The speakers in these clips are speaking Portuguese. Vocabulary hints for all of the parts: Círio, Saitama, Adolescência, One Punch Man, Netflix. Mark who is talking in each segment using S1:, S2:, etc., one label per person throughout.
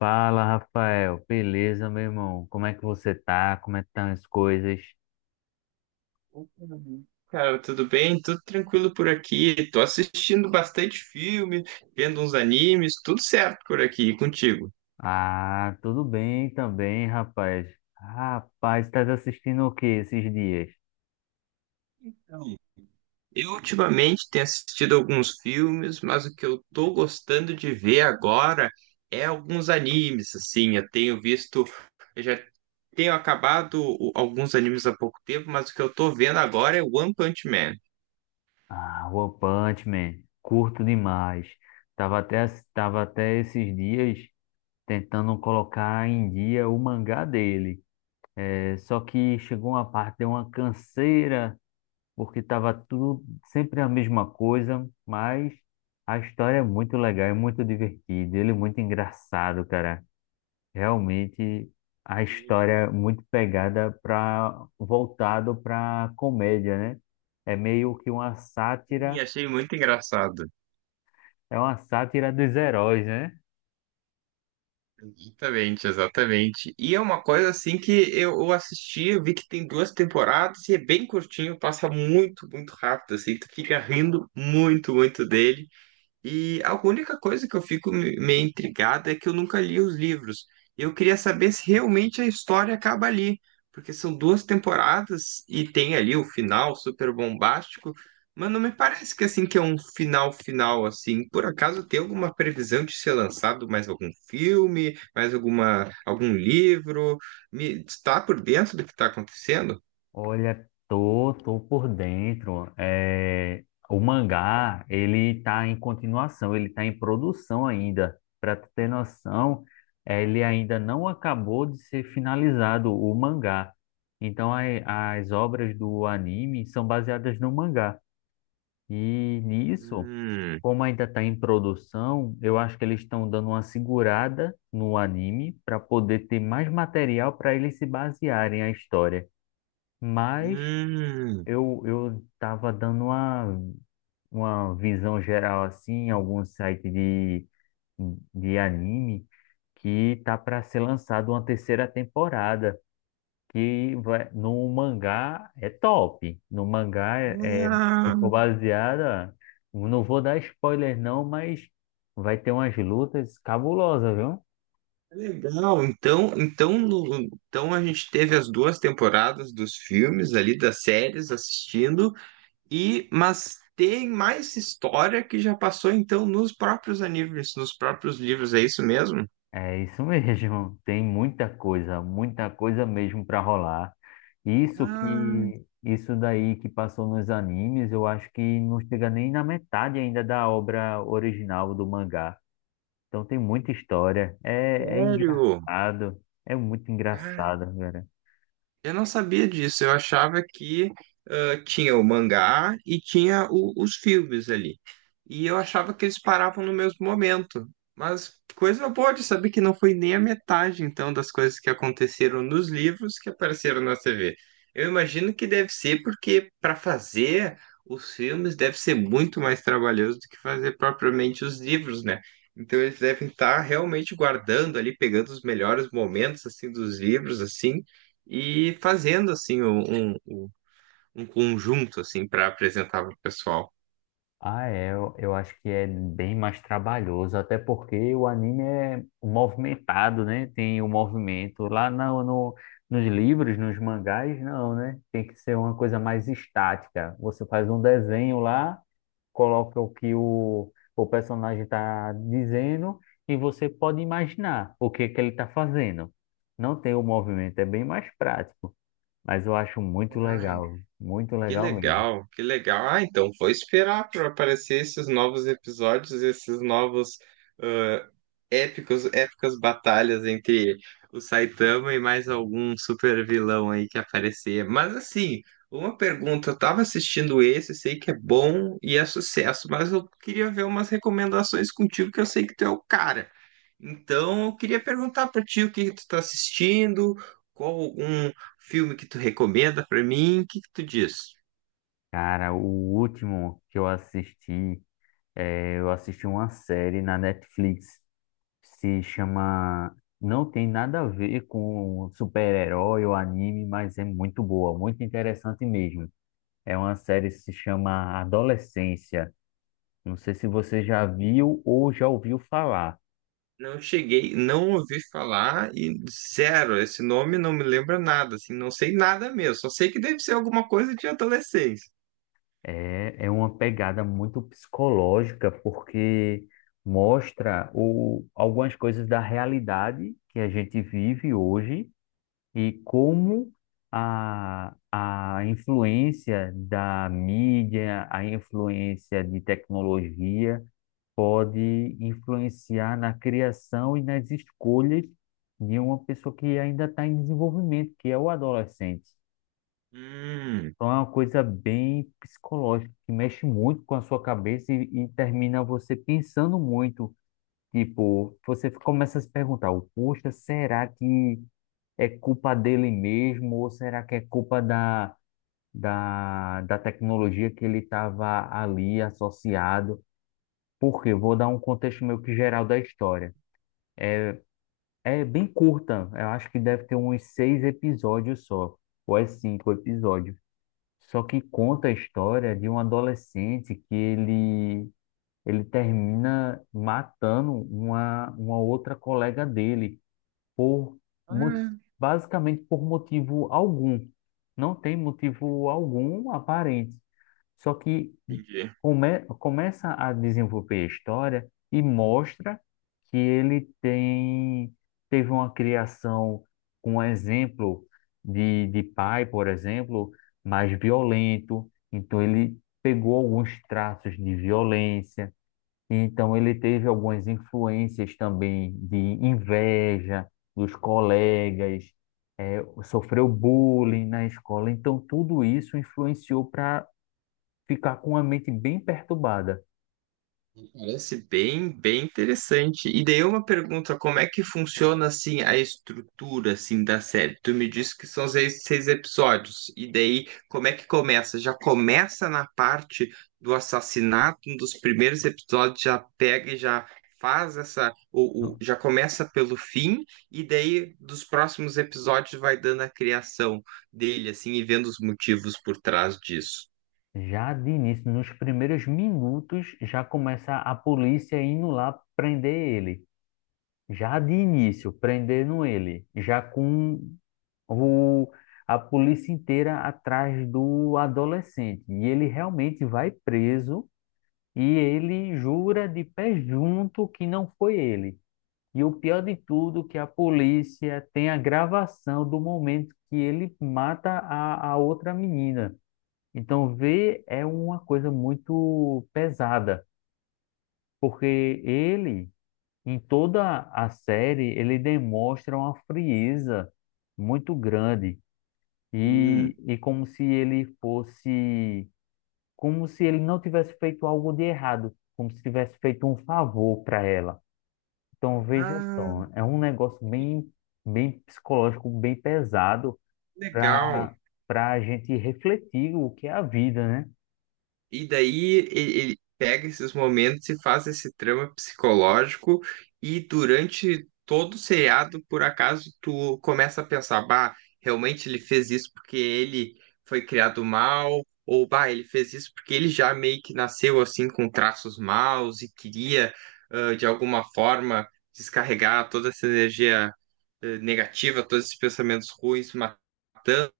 S1: Fala, Rafael. Beleza, meu irmão? Como é que você tá? Como é que estão as coisas?
S2: Cara, tudo bem? Tudo tranquilo por aqui. Tô assistindo bastante filme, vendo uns animes, tudo certo por aqui, e contigo.
S1: Ah, tudo bem também, rapaz. Rapaz, estás assistindo o que esses dias?
S2: Eu ultimamente tenho assistido alguns filmes, mas o que eu tô gostando de ver agora é alguns animes, assim. Eu tenho visto, eu já tenho acabado alguns animes há pouco tempo, mas o que eu tô vendo agora é One Punch Man.
S1: Ah, One Punch Man. Curto demais. Tava até, tava até esses dias tentando colocar em dia o mangá dele. É, só que chegou uma parte, deu uma canseira, porque estava tudo sempre a mesma coisa, mas a história é muito legal, é muito divertida, ele é muito engraçado, cara. Realmente a história é muito pegada para voltado para comédia, né? É meio que uma
S2: E,
S1: sátira,
S2: achei muito engraçado.
S1: é uma sátira dos heróis, né?
S2: Exatamente, exatamente. E é uma coisa assim que eu assisti, eu vi que tem duas temporadas e é bem curtinho, passa muito, muito rápido, assim, tu fica rindo muito, muito dele. E a única coisa que eu fico meio intrigado é que eu nunca li os livros. E eu queria saber se realmente a história acaba ali, porque são duas temporadas e tem ali o final super bombástico, mas não me parece que assim que é um final final assim. Por acaso tem alguma previsão de ser lançado mais algum filme, mais algum livro? Me está por dentro do que está acontecendo?
S1: Olha, tô por dentro. É, o mangá, ele tá em continuação, ele tá em produção ainda. Para tu ter noção, ele ainda não acabou de ser finalizado, o mangá. Então, as obras do anime são baseadas no mangá. E nisso,
S2: Hum,
S1: como ainda está em produção, eu acho que eles estão dando uma segurada no anime para poder ter mais material para eles se basearem a história. Mas
S2: hum.
S1: eu tava dando uma visão geral assim, em algum site de anime que tá para ser lançado uma terceira temporada, que vai, no mangá é top. No mangá é, se for baseada, não vou dar spoiler não, mas vai ter umas lutas cabulosas, viu?
S2: Legal, então, então, então a gente teve as duas temporadas dos filmes ali, das séries assistindo, e mas tem mais história que já passou então nos próprios animes, nos próprios livros, é isso mesmo?
S1: É isso mesmo, tem muita coisa mesmo para rolar. Isso
S2: Ah,
S1: que, isso daí que passou nos animes, eu acho que não chega nem na metade ainda da obra original do mangá. Então tem muita história, é, é
S2: sério?
S1: engraçado, é muito engraçado.
S2: Eu não sabia disso, eu achava que ah, tinha o mangá e tinha os filmes ali. E eu achava que eles paravam no mesmo momento. Mas coisa boa de saber que não foi nem a metade, então, das coisas que aconteceram nos livros que apareceram na TV. Eu imagino que deve ser porque para fazer os filmes deve ser muito mais trabalhoso do que fazer propriamente os livros, né? Então eles devem estar realmente guardando ali, pegando os melhores momentos assim dos livros assim e fazendo assim um conjunto assim para apresentar para o pessoal.
S1: Ah, é, eu acho que é bem mais trabalhoso, até porque o anime é movimentado, né? Tem o movimento. Lá no, nos livros, nos mangás, não, né? Tem que ser uma coisa mais estática. Você faz um desenho lá, coloca o que o personagem está dizendo e você pode imaginar o que é que ele está fazendo. Não tem o movimento, é bem mais prático, mas eu acho
S2: Ai,
S1: muito
S2: que
S1: legal mesmo.
S2: legal, que legal. Ah, então vou esperar para aparecer esses novos episódios, esses novos ah, épicos, épicas batalhas entre o Saitama e mais algum super vilão aí que aparecer. Mas assim, uma pergunta, eu tava assistindo esse, sei que é bom e é sucesso, mas eu queria ver umas recomendações contigo que eu sei que tu é o cara. Então, eu queria perguntar para ti o que tu tá assistindo, qual um filme que tu recomenda para mim, o que que tu diz?
S1: Cara, o último que eu assisti, eu assisti uma série na Netflix, se chama, não tem nada a ver com super-herói ou anime, mas é muito boa, muito interessante mesmo. É uma série que se chama Adolescência. Não sei se você já viu ou já ouviu falar.
S2: Não cheguei, não ouvi falar e zero, esse nome não me lembra nada, assim, não sei nada mesmo, só sei que deve ser alguma coisa de adolescência.
S1: É, é uma pegada muito psicológica, porque mostra o, algumas coisas da realidade que a gente vive hoje e como a influência da mídia, a influência de tecnologia pode influenciar na criação e nas escolhas de uma pessoa que ainda está em desenvolvimento, que é o adolescente.
S2: Hum,
S1: Então é uma coisa bem psicológica, que mexe muito com a sua cabeça e termina você pensando muito. Tipo, você começa a se perguntar, poxa, será que é culpa dele mesmo ou será que é culpa da tecnologia que ele estava ali associado? Porque vou dar um contexto meio que geral da história. É bem curta, eu acho que deve ter uns seis episódios só, ou é cinco episódios. Só que conta a história de um adolescente ele termina matando uma outra colega dele por mo- basicamente por motivo algum. Não tem motivo algum aparente. Só que
S2: entendi.
S1: começa a desenvolver a história e mostra que ele tem teve uma criação com um exemplo de pai, por exemplo, mais violento. Então ele pegou alguns traços de violência, então, ele teve algumas influências também de inveja dos colegas, sofreu bullying na escola. Então, tudo isso influenciou para ficar com a mente bem perturbada.
S2: Parece bem, bem interessante. E daí uma pergunta, como é que funciona assim a estrutura assim da série? Tu me disse que são seis, seis episódios. E daí como é que começa? Já começa na parte do assassinato, um dos primeiros episódios já pega e já faz essa
S1: No-
S2: já começa pelo fim e daí dos próximos episódios vai dando a criação dele assim e vendo os motivos por trás disso.
S1: Já de início, nos primeiros minutos, já começa a polícia indo lá prender ele. Já de início, prendendo ele. Já com o, a polícia inteira atrás do adolescente. E ele realmente vai preso. E ele jura de pé junto que não foi ele. E o pior de tudo, é que a polícia tem a gravação do momento que ele mata a outra menina. Então, ver é uma coisa muito pesada, porque ele, em toda a série, ele demonstra uma frieza muito grande. E,
S2: Hum.
S1: e como se ele fosse, como se ele não tivesse feito algo de errado, como se tivesse feito um favor para ela. Então, veja
S2: Ah,
S1: só, é um negócio bem, bem psicológico, bem pesado para
S2: legal.
S1: a gente refletir o que é a vida, né?
S2: E daí ele pega esses momentos e faz esse trama psicológico, e durante todo o seriado, por acaso, tu começa a pensar, bah, realmente ele fez isso porque ele foi criado mal, ou bah, ele fez isso porque ele já meio que nasceu assim com traços maus e queria, ah, de alguma forma, descarregar toda essa energia, negativa, todos esses pensamentos ruins, matando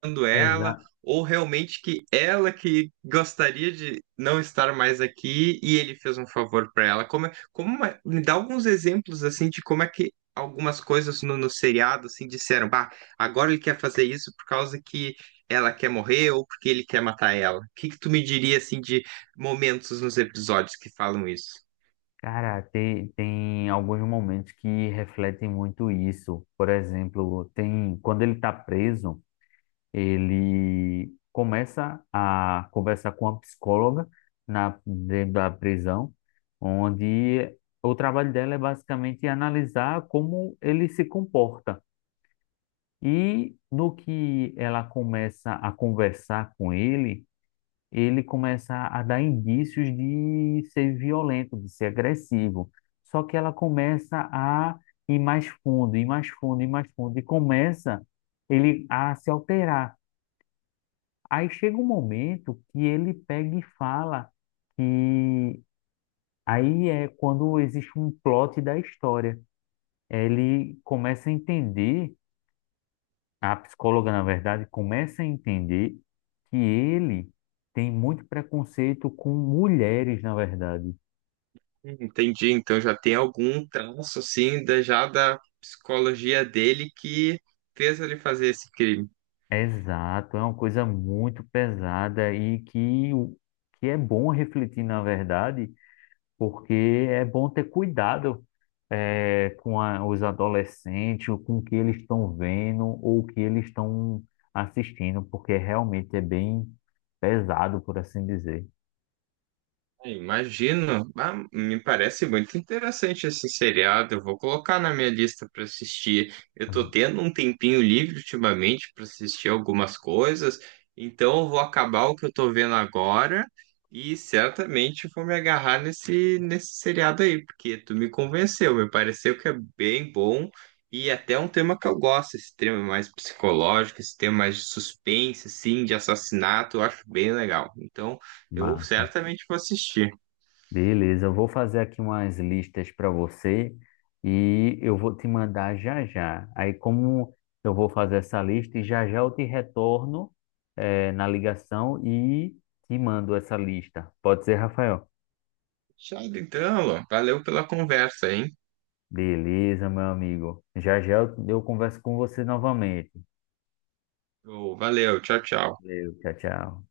S2: procurando
S1: Exa
S2: ela, ou realmente que ela que gostaria de não estar mais aqui e ele fez um favor para ela. Como, como me dá alguns exemplos assim de como é que algumas coisas no seriado assim disseram, bah, agora ele quer fazer isso por causa que ela quer morrer ou porque ele quer matar ela. O que que tu me diria assim de momentos nos episódios que falam isso?
S1: Cara, tem alguns momentos que refletem muito isso. Por exemplo, tem quando ele está preso. Ele começa a conversar com uma psicóloga dentro da prisão, onde o trabalho dela é basicamente analisar como ele se comporta. E no que ela começa a conversar com ele, ele começa a dar indícios de ser violento, de ser agressivo. Só que ela começa a ir mais fundo, ir mais fundo, ir mais fundo, e começa ele a se alterar. Aí chega um momento que ele pega e fala que, aí é quando existe um plot da história. Ele começa a entender, a psicóloga, na verdade, começa a entender que ele tem muito preconceito com mulheres, na verdade.
S2: Entendi, então já tem algum traço assim da, já da psicologia dele que fez ele fazer esse crime.
S1: Exato, é uma coisa muito pesada e que, que é bom refletir, na verdade, porque é bom ter cuidado, com os adolescentes, ou com o que eles estão vendo ou o que eles estão assistindo, porque realmente é bem pesado, por assim dizer.
S2: Imagino. Ah, me parece muito interessante esse seriado. Eu vou colocar na minha lista para assistir. Eu tô tendo um tempinho livre ultimamente para assistir algumas coisas, então eu vou acabar o que eu tô vendo agora e certamente vou me agarrar nesse seriado aí, porque tu me convenceu. Me pareceu que é bem bom e até é um tema que eu gosto, esse tema mais psicológico, esse tema mais de suspense, assim, de assassinato, eu acho bem legal. Então eu
S1: Mas,
S2: certamente vou assistir.
S1: beleza, eu vou fazer aqui umas listas para você e eu vou te mandar já já. Aí, como eu vou fazer essa lista e já já eu te retorno, na ligação e te mando essa lista. Pode ser, Rafael?
S2: Fechado então, Alan. Valeu pela conversa, hein?
S1: Beleza, meu amigo. Já já eu converso com você novamente.
S2: Ô, valeu, tchau, tchau.
S1: Valeu, tchau, tchau.